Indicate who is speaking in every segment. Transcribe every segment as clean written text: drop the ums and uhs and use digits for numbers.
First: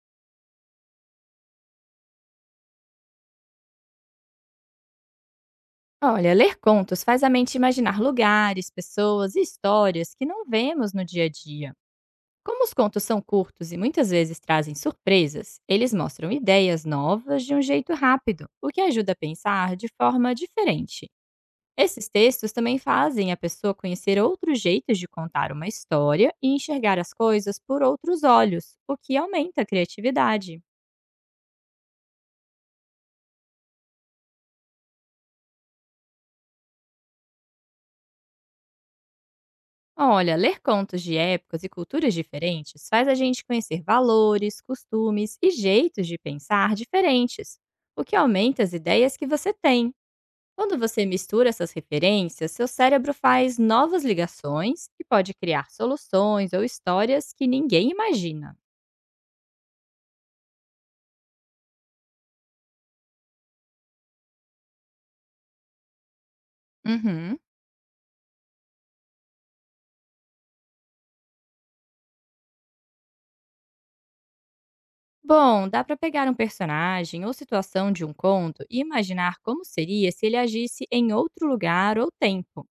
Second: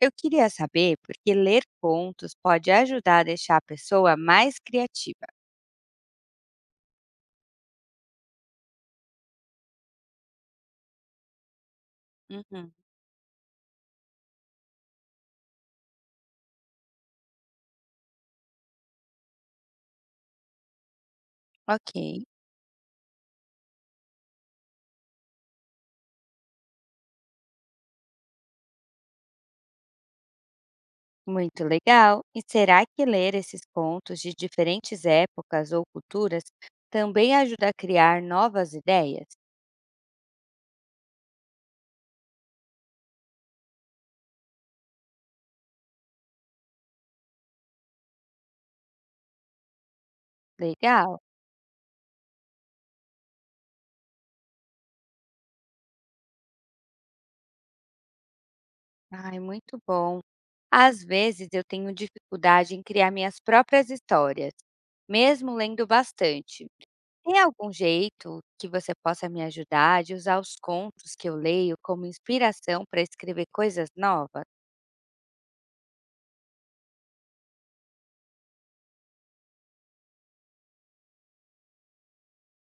Speaker 1: Eu queria saber porque ler contos pode ajudar a deixar a pessoa mais criativa.
Speaker 2: Olha, ler contos faz a mente imaginar lugares, pessoas e histórias que não vemos no dia a dia. Como
Speaker 1: Uhum.
Speaker 2: os contos são curtos e muitas vezes trazem surpresas, eles mostram ideias novas de um jeito rápido, o que ajuda a pensar de forma diferente. Esses
Speaker 1: Ok,
Speaker 2: textos também fazem a pessoa conhecer outros jeitos de contar uma história e enxergar as coisas por outros olhos, o que aumenta a criatividade.
Speaker 1: muito legal. E será que ler esses contos de diferentes épocas ou culturas também ajuda a criar novas ideias?
Speaker 2: Olha, ler contos de épocas e culturas diferentes faz a gente conhecer valores, costumes e jeitos de pensar diferentes, o que aumenta as ideias que você tem. Quando você
Speaker 1: Legal.
Speaker 2: mistura essas referências, seu cérebro faz novas ligações e pode criar soluções ou histórias que ninguém imagina.
Speaker 1: Ai, muito bom. Às vezes eu tenho dificuldade em criar minhas próprias histórias, mesmo lendo bastante. Tem
Speaker 2: Uhum.
Speaker 1: algum jeito que você possa me ajudar de usar os contos que eu leio como inspiração para escrever coisas novas?
Speaker 2: Bom, dá para pegar um personagem ou situação de um conto e imaginar como seria se ele agisse em outro lugar ou tempo.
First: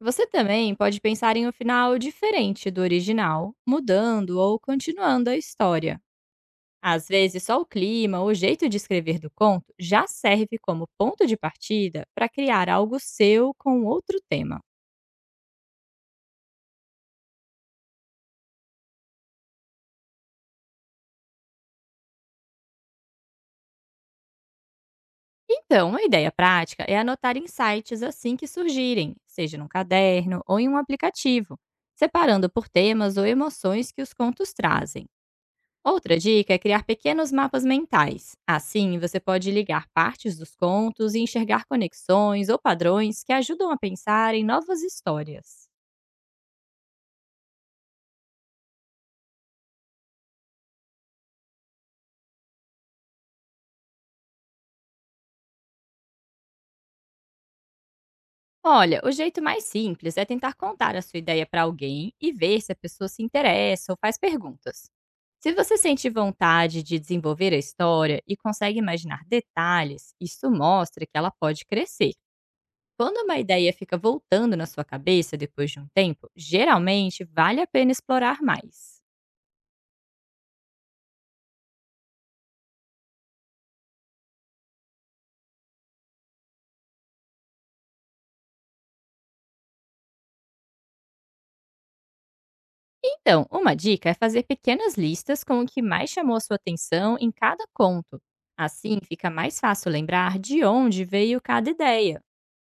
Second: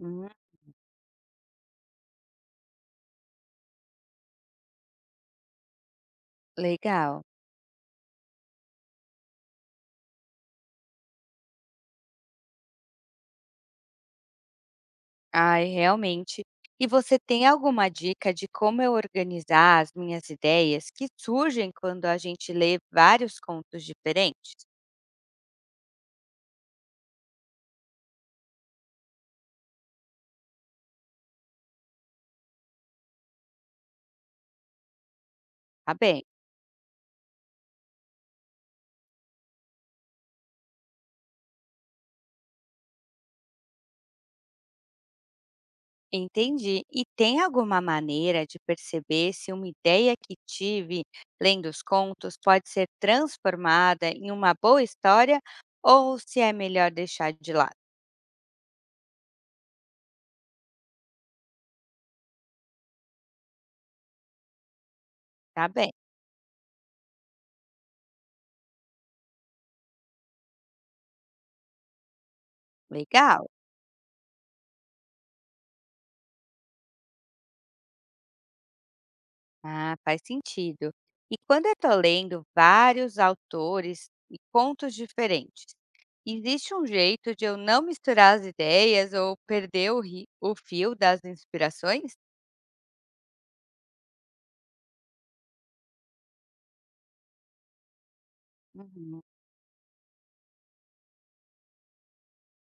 Speaker 2: Você também pode pensar em um final diferente do original, mudando ou continuando a história. Às
Speaker 1: legal.
Speaker 2: vezes, só o clima ou o jeito de escrever do conto já serve como ponto de partida para criar algo seu com outro tema.
Speaker 1: Ai, realmente. E você tem alguma dica de como eu organizar as minhas ideias que surgem quando a gente lê vários contos diferentes?
Speaker 2: Então, uma ideia prática é anotar insights assim que surgirem, seja num caderno ou em um aplicativo, separando por temas ou emoções que os contos trazem.
Speaker 1: Tá
Speaker 2: Outra
Speaker 1: bem?
Speaker 2: dica é criar pequenos mapas mentais. Assim, você pode ligar partes dos contos e enxergar conexões ou padrões que ajudam a pensar em novas histórias.
Speaker 1: Entendi. E tem alguma maneira de perceber se uma ideia que tive lendo os contos pode ser transformada em uma boa história ou se é melhor deixar de lado?
Speaker 2: Olha, o jeito mais simples é tentar contar a sua ideia para alguém e ver se a pessoa se interessa ou faz perguntas. Se
Speaker 1: Tá
Speaker 2: você
Speaker 1: bem,
Speaker 2: sente vontade de desenvolver a história e consegue imaginar detalhes, isso mostra que ela pode crescer. Quando uma
Speaker 1: legal.
Speaker 2: ideia fica voltando na sua cabeça depois de um tempo, geralmente vale a pena explorar mais.
Speaker 1: Ah, faz sentido. E quando eu estou lendo vários autores e contos diferentes, existe um jeito de eu não misturar as ideias ou perder o, o fio das inspirações?
Speaker 2: Então, uma dica é fazer pequenas listas com o que mais chamou a sua atenção em cada conto. Assim,
Speaker 1: Uhum.
Speaker 2: fica mais fácil lembrar de onde veio cada ideia.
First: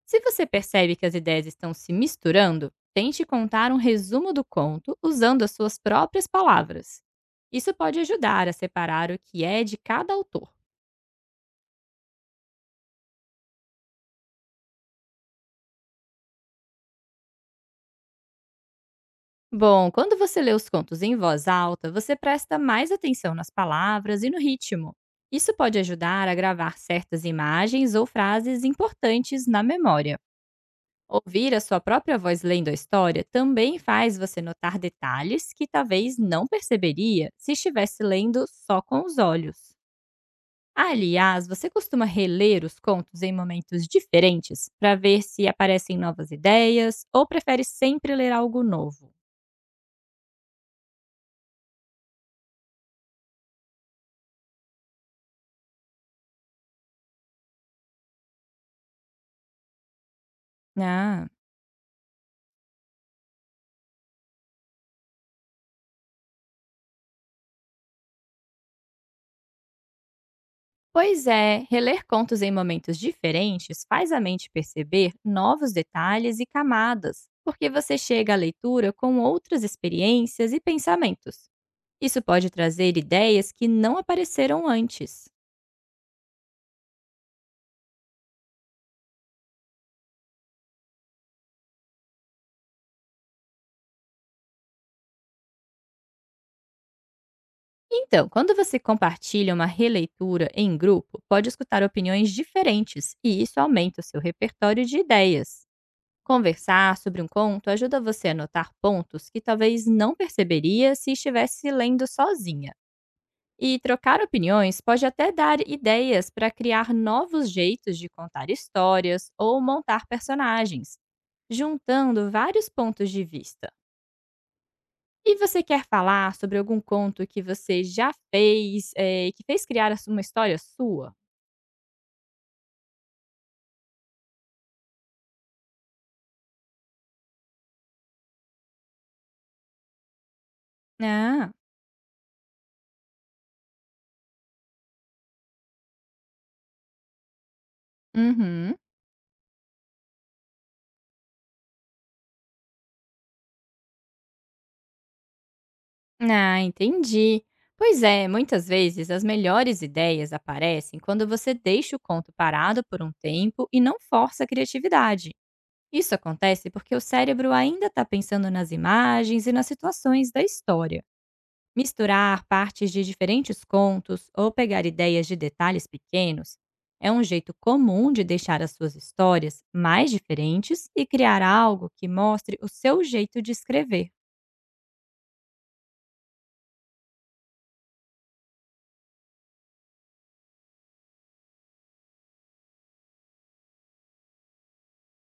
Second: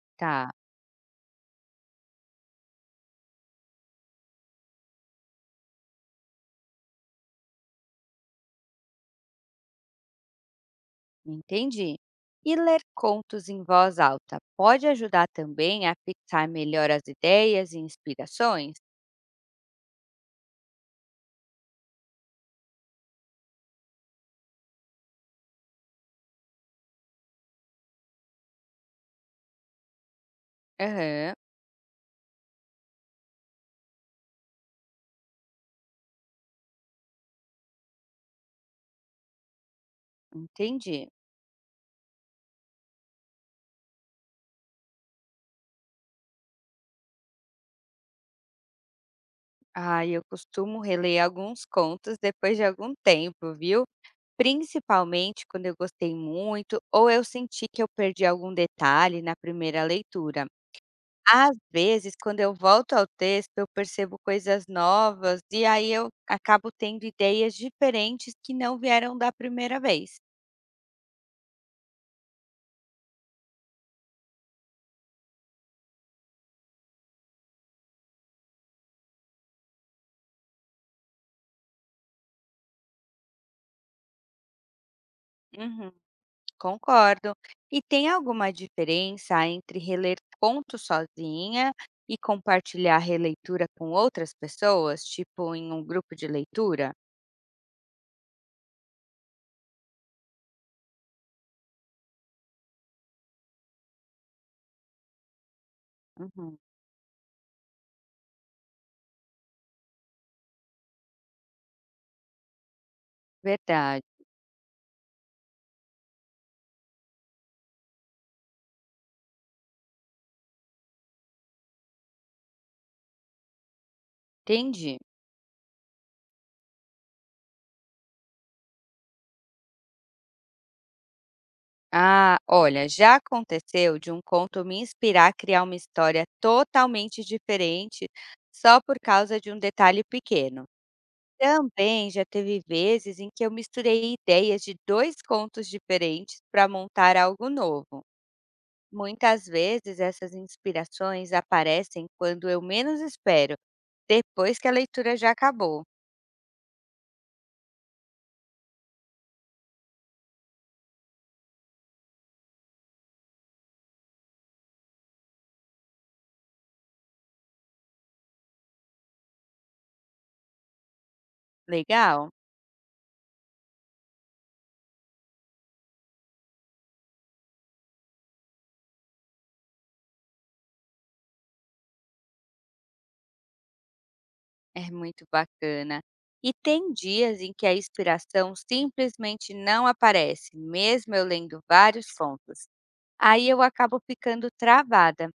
Speaker 2: Se você
Speaker 1: Tá.
Speaker 2: percebe que as ideias estão se misturando, tente contar um resumo do conto usando as suas próprias palavras. Isso pode ajudar a separar o que é de cada autor.
Speaker 1: Entendi. E ler contos em voz alta pode ajudar também a fixar melhor as ideias e inspirações?
Speaker 2: Bom, quando você lê os contos em voz alta, você presta mais atenção nas palavras e no ritmo. Isso pode ajudar a gravar certas imagens ou frases importantes na memória.
Speaker 1: Aham,
Speaker 2: Ouvir a sua própria voz lendo a história também faz você notar detalhes que talvez não perceberia se estivesse lendo só com os olhos.
Speaker 1: entendi.
Speaker 2: Aliás, você costuma reler os contos em momentos diferentes para ver se aparecem novas ideias ou prefere sempre ler algo novo?
Speaker 1: Ah, eu costumo reler alguns contos depois de algum tempo, viu? Principalmente quando eu gostei muito ou eu senti que eu perdi algum detalhe na primeira leitura.
Speaker 2: Ah.
Speaker 1: Às vezes, quando eu volto ao texto, eu percebo coisas novas e aí eu acabo tendo ideias diferentes que não vieram da primeira vez.
Speaker 2: Pois é, reler contos em momentos diferentes faz a mente perceber novos detalhes e camadas, porque você chega à leitura com outras experiências e pensamentos. Isso pode trazer ideias que não apareceram antes.
Speaker 1: Uhum. Concordo. E tem alguma diferença entre reler contos sozinha e compartilhar a releitura com outras pessoas, tipo em um grupo de leitura?
Speaker 2: Então, quando você compartilha uma releitura em grupo, pode escutar opiniões diferentes e isso aumenta o seu repertório de ideias.
Speaker 1: Uhum,
Speaker 2: Conversar sobre um conto ajuda você a notar pontos que talvez não perceberia se estivesse lendo sozinha. E
Speaker 1: verdade.
Speaker 2: trocar opiniões pode até dar ideias para criar novos jeitos de contar histórias ou montar personagens, juntando vários pontos de vista.
Speaker 1: Entendi.
Speaker 2: E você quer falar sobre algum conto que você já fez, que fez criar uma história sua?
Speaker 1: Ah, olha, já aconteceu de um conto me inspirar a criar uma história totalmente diferente só por causa de um detalhe pequeno.
Speaker 2: Ah,
Speaker 1: Também já teve vezes em que eu misturei ideias de dois contos diferentes para montar algo novo.
Speaker 2: uhum.
Speaker 1: Muitas vezes essas inspirações aparecem quando eu menos espero, depois que a leitura já acabou.
Speaker 2: Ah, entendi. Pois é, muitas vezes as melhores ideias aparecem quando você deixa o conto parado por um tempo e não força a criatividade. Isso acontece porque o cérebro ainda está pensando nas imagens e nas situações da história.
Speaker 1: Legal?
Speaker 2: Misturar partes de diferentes contos ou pegar ideias de detalhes pequenos é um jeito comum de deixar as suas histórias mais diferentes e criar algo que mostre o seu jeito de escrever.
Speaker 1: É muito bacana. E tem dias em que a inspiração simplesmente não aparece, mesmo eu lendo vários pontos. Aí eu acabo ficando travada.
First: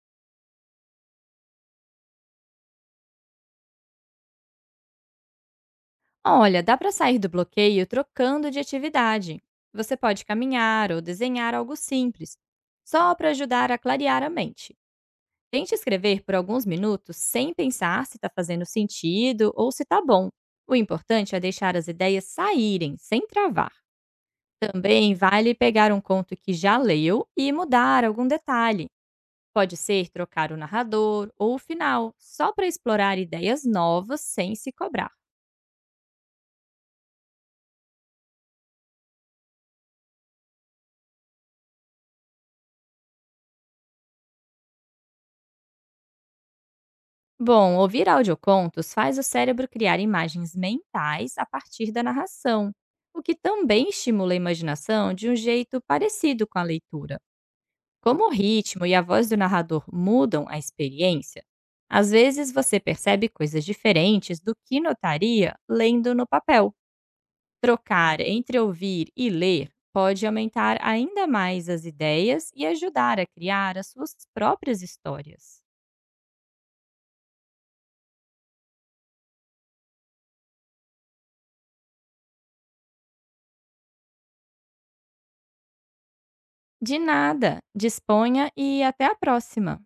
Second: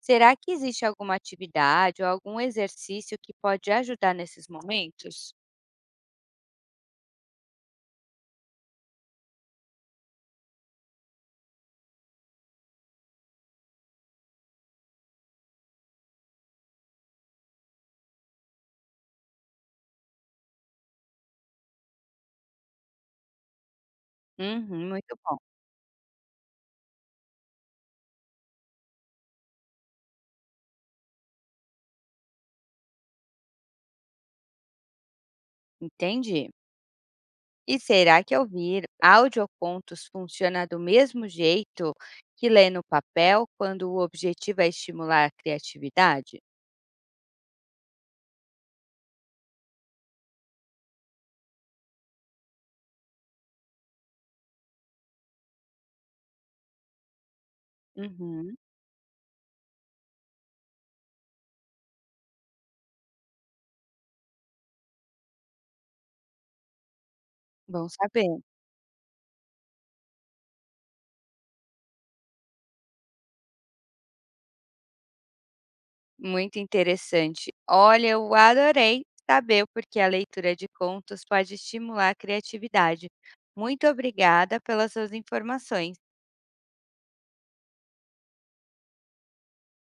Speaker 1: Será que existe alguma atividade ou algum exercício que pode ajudar nesses momentos?
Speaker 2: Olha, dá para sair do bloqueio trocando de atividade. Você pode caminhar ou desenhar algo simples, só para ajudar a clarear a mente. Tente escrever por alguns minutos sem pensar se está fazendo sentido ou se está bom. O importante é deixar as ideias saírem, sem travar.
Speaker 1: Uhum,
Speaker 2: Também
Speaker 1: muito bom.
Speaker 2: vale pegar um conto que já leu e mudar algum detalhe. Pode ser trocar o narrador ou o final, só para explorar ideias novas sem se cobrar.
Speaker 1: Entendi. E será que ouvir audiocontos funciona do mesmo jeito que ler no papel quando o objetivo é estimular a criatividade?
Speaker 2: Bom, ouvir audiocontos faz o cérebro criar imagens mentais a partir da narração, o que também estimula a imaginação de um jeito parecido com a leitura. Como o
Speaker 1: Uhum,
Speaker 2: ritmo e a voz do narrador mudam a experiência, às vezes você percebe coisas diferentes do que notaria lendo no papel.
Speaker 1: bom
Speaker 2: Trocar
Speaker 1: saber.
Speaker 2: entre ouvir e ler pode aumentar ainda mais as ideias e ajudar a criar as suas próprias histórias.
Speaker 1: Muito interessante. Olha, eu adorei saber porque a leitura de contos pode estimular a criatividade. Muito obrigada pelas suas informações.
Speaker 2: De nada, disponha e até a próxima!